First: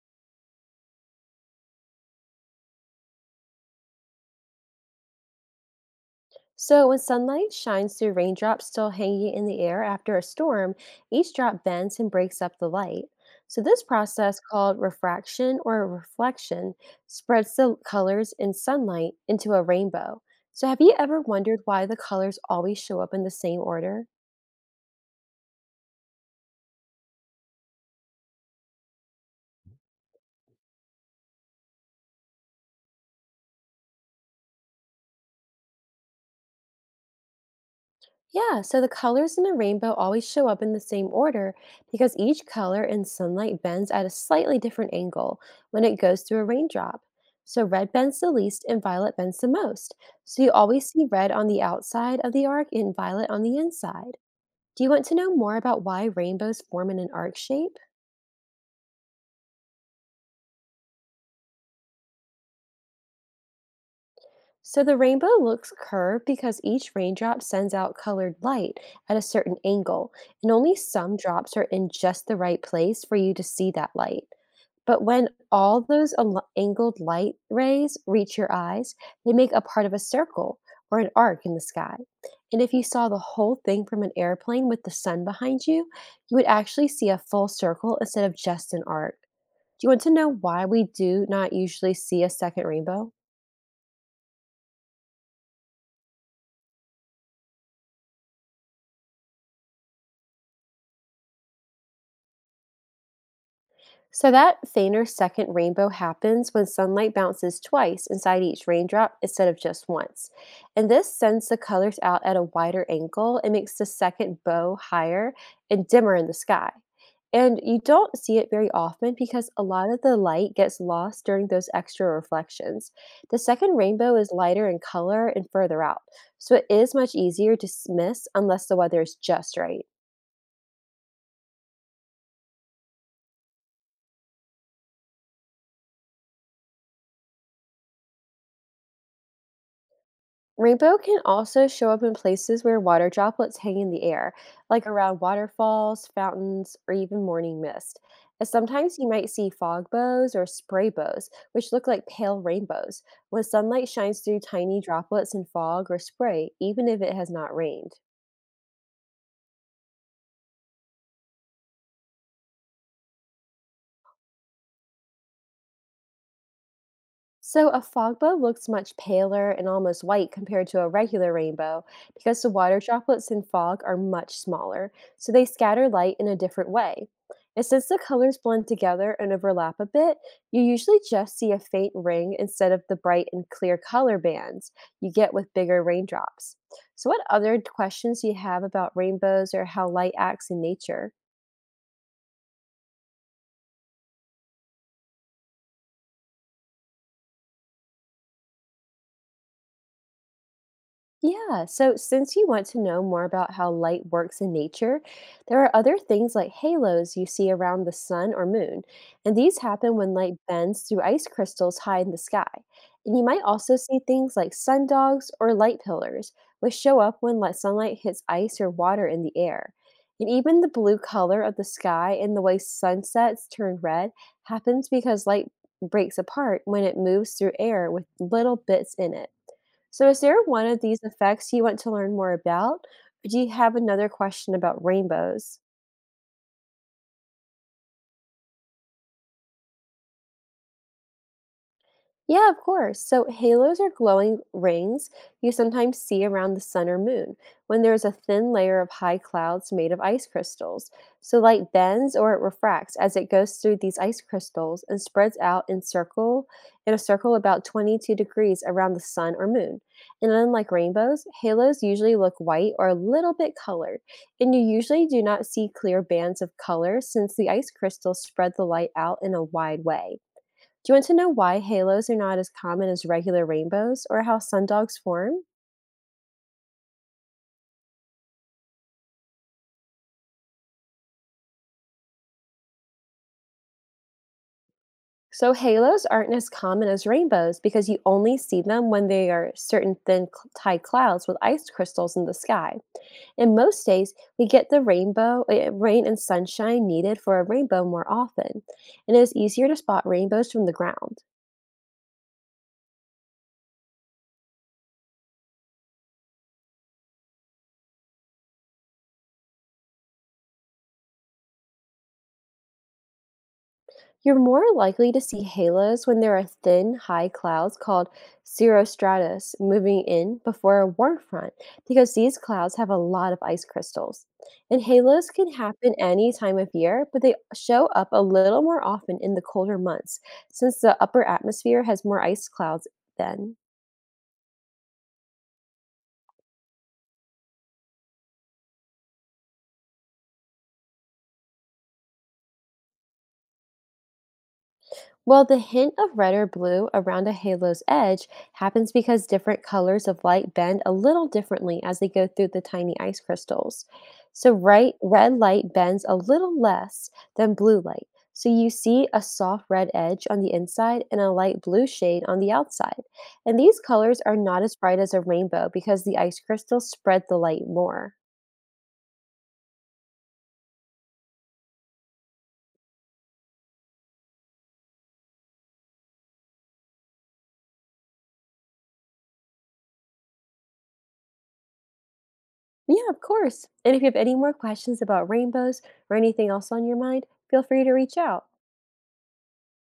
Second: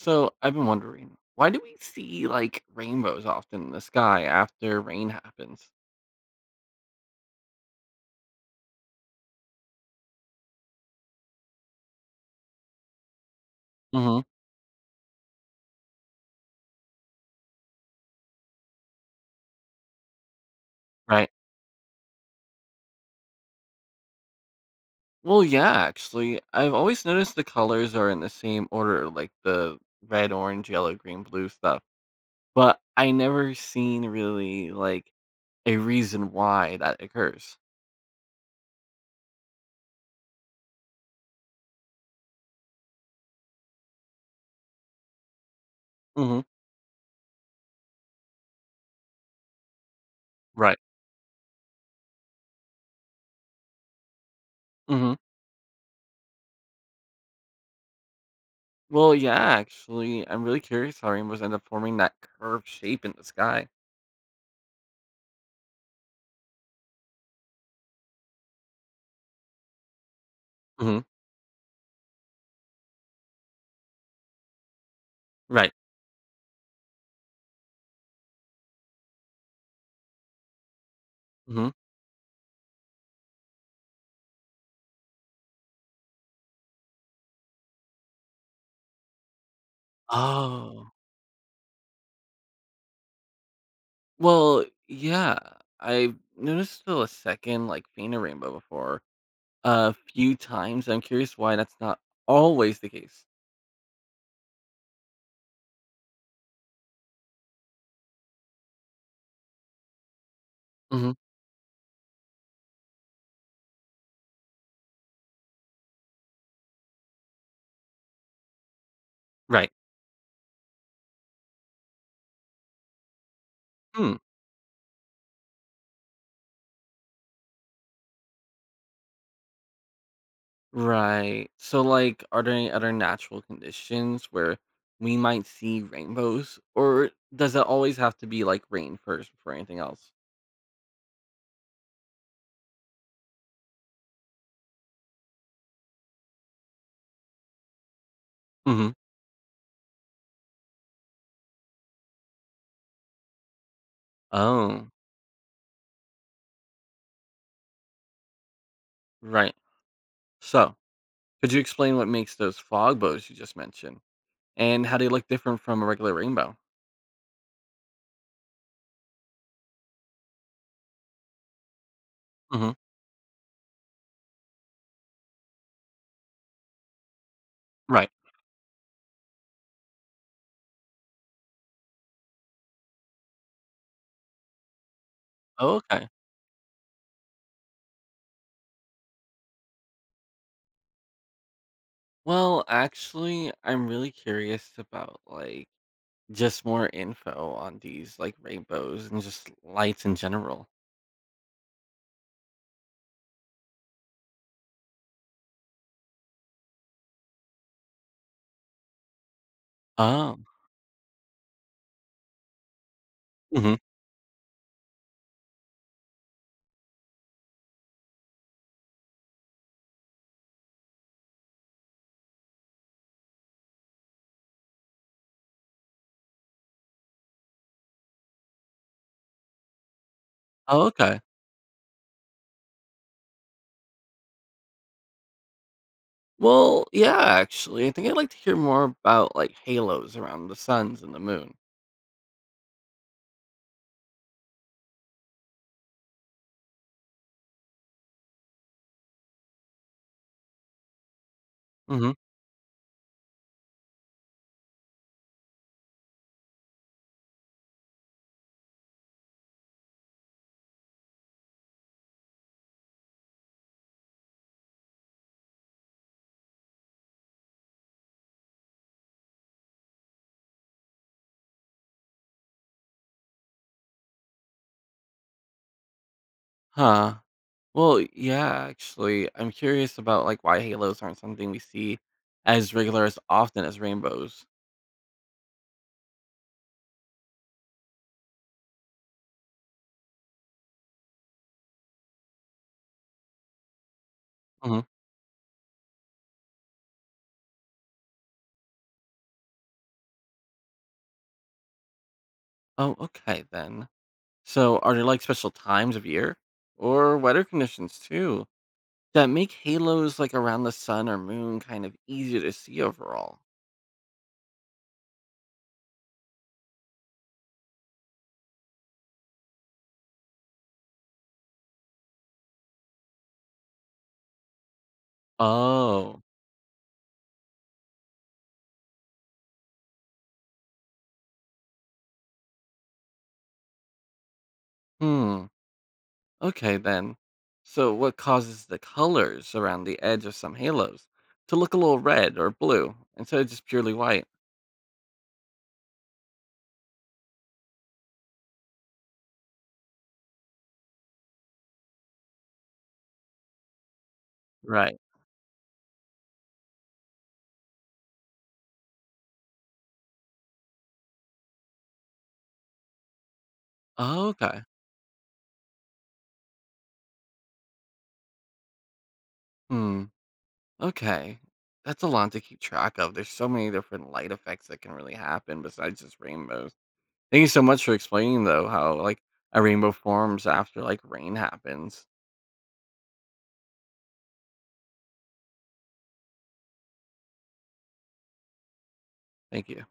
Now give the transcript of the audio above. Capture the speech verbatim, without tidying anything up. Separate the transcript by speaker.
Speaker 1: So I've been wondering, why do we see like rainbows often in the sky after rain happens?
Speaker 2: So, when sunlight shines through raindrops still hanging in the air after a storm, each drop bends and breaks up the light. So, this
Speaker 1: Hmm.
Speaker 2: process, called refraction or reflection, spreads the colors in sunlight into a rainbow. So, have you ever
Speaker 1: Right.
Speaker 2: wondered why the colors always show up in the same order?
Speaker 1: Well, yeah, actually, I've always noticed the colors are in the same order, like the red, orange, yellow, green, blue stuff. But I never seen really like a reason why that occurs.
Speaker 2: Yeah, so the colors in a rainbow always show up in the same order because each color in sunlight bends at a slightly different angle when it goes through
Speaker 1: Hmm.
Speaker 2: a raindrop. So red bends the least and violet bends the most. So you
Speaker 1: Right.
Speaker 2: always see red on the outside of the arc and violet on the inside. Do you want
Speaker 1: Hmm.
Speaker 2: to know more about why rainbows form in an arc shape?
Speaker 1: Well, yeah, actually, I'm really curious how rainbows end up forming that curved shape in the sky.
Speaker 2: So the rainbow looks curved because each raindrop sends out colored light at a certain angle, and only
Speaker 1: Hmm.
Speaker 2: some drops are in just the right place for you to see that light. But when
Speaker 1: Right.
Speaker 2: all those al- angled light rays reach your eyes, they make a part of a circle or an arc in the
Speaker 1: Hmm.
Speaker 2: sky. And if you saw the whole thing from an airplane with the sun behind you, you would actually see a full circle instead of just an arc. Do you want to know why we
Speaker 1: Oh.
Speaker 2: do not usually see a second rainbow?
Speaker 1: Well, yeah. I've noticed still a second, like, fainter rainbow before a few times. I'm curious why that's not always the case.
Speaker 2: So that fainter second rainbow happens when sunlight bounces twice inside each raindrop instead of just once. And this
Speaker 1: Hmm.
Speaker 2: sends the colors out at a wider angle and makes the second bow higher and dimmer in the sky. And you don't see it very often because a
Speaker 1: Right.
Speaker 2: lot of the light gets lost during those extra reflections. The second
Speaker 1: Hmm.
Speaker 2: rainbow is lighter in color and further out, so it is much easier to s- miss unless the weather is just right.
Speaker 1: Right. So, like, are there any other natural conditions where we might see rainbows, or does it always have to be like rain first before anything else?
Speaker 2: Rainbow can also show up in places where water droplets hang in the air, like around waterfalls, fountains, or even morning mist. And
Speaker 1: Hmm.
Speaker 2: sometimes you might see fog bows or spray bows, which look like pale rainbows, when sunlight shines through tiny
Speaker 1: Oh,
Speaker 2: droplets in fog or spray, even if it has not rained.
Speaker 1: right. So, could you explain what makes those fog bows you just mentioned, and how they look different from a regular rainbow?
Speaker 2: So, a fogbow looks much paler and almost white compared to a regular rainbow because the
Speaker 1: Hmm.
Speaker 2: water droplets in fog are much smaller, so they scatter light in a different way. And since the
Speaker 1: Right.
Speaker 2: colors blend together and overlap a bit, you usually just see a faint ring instead of the bright and clear color bands you get with
Speaker 1: Oh,
Speaker 2: bigger
Speaker 1: okay.
Speaker 2: raindrops. So, what other questions do you have about rainbows or how light acts in nature?
Speaker 1: Well, actually, I'm really curious about like just more info on these like rainbows and just lights in general.
Speaker 2: Yeah, so since you want to know more about how light works in nature, there are other things like halos you see around the sun or moon, and these happen when light
Speaker 1: Oh.
Speaker 2: bends through ice crystals high in the sky. And you might
Speaker 1: Hmm.
Speaker 2: also see things like sundogs or light pillars, which show up when light sunlight hits ice or water in the air. And even the blue color of the sky and the way sunsets turn red happens because light breaks apart when it moves through air with little bits in it. So, is there one of
Speaker 1: Oh,
Speaker 2: these
Speaker 1: okay.
Speaker 2: effects you want to learn more about? Or do you have another question about rainbows?
Speaker 1: Well, yeah, actually, I think I'd like to hear more about like halos around the suns and the moon.
Speaker 2: Yeah, of course. So halos are glowing rings you sometimes see around the sun or moon when there is a thin layer of high clouds made of ice crystals. So light
Speaker 1: Hmm.
Speaker 2: bends, or it refracts, as it goes through these ice crystals and spreads out in circle in a circle about twenty-two degrees around the sun or moon. And unlike rainbows, halos usually look white or a little bit colored, and you usually do not see clear bands of color since the ice crystals spread the light out in a wide way. Do you want to know why halos are not as common as regular rainbows or how sundogs form?
Speaker 1: Huh. Well, yeah, actually, I'm curious about like why halos aren't something we see as regular as often as rainbows.
Speaker 2: So, halos aren't as common as rainbows because you only see them when they are certain thin cl- tide clouds with ice crystals in the sky. And most days, we get the
Speaker 1: Hmm.
Speaker 2: rainbow, uh, rain, and sunshine needed for a rainbow more often. And it is easier to spot rainbows from the ground.
Speaker 1: Oh, okay then. So, are there like special times of year or weather conditions too that make halos like around the sun or moon kind of easier to see overall?
Speaker 2: You're more likely to see halos when there are thin, high clouds called cirrostratus moving in before a warm front, because these clouds have a lot of ice crystals. And halos can happen
Speaker 1: Oh,
Speaker 2: any time of year, but they show up a little more often in the colder months since the upper atmosphere has more ice clouds then.
Speaker 1: hmm. Okay, then. So, what causes the colors around the edge of some halos to look a little red or blue instead of just purely white?
Speaker 2: Well, the hint of red or blue around a halo's edge happens because different colors of light bend a little differently as they go through the tiny ice crystals. So, right,
Speaker 1: Right.
Speaker 2: red light bends a little less than blue light. So, you see a soft red edge on the inside and a light blue shade on the outside. And these colors
Speaker 1: Oh,
Speaker 2: are not
Speaker 1: okay.
Speaker 2: as bright as a rainbow because the ice crystals spread the light more.
Speaker 1: Hmm. Okay. That's a lot to keep track of. There's so many different light effects that can really happen besides just rainbows. Thank you so much for explaining though how like a rainbow forms after like rain happens.
Speaker 2: Yeah, of course. And if you have any more questions about rainbows or anything else on your mind, feel free to reach out.
Speaker 1: Thank you.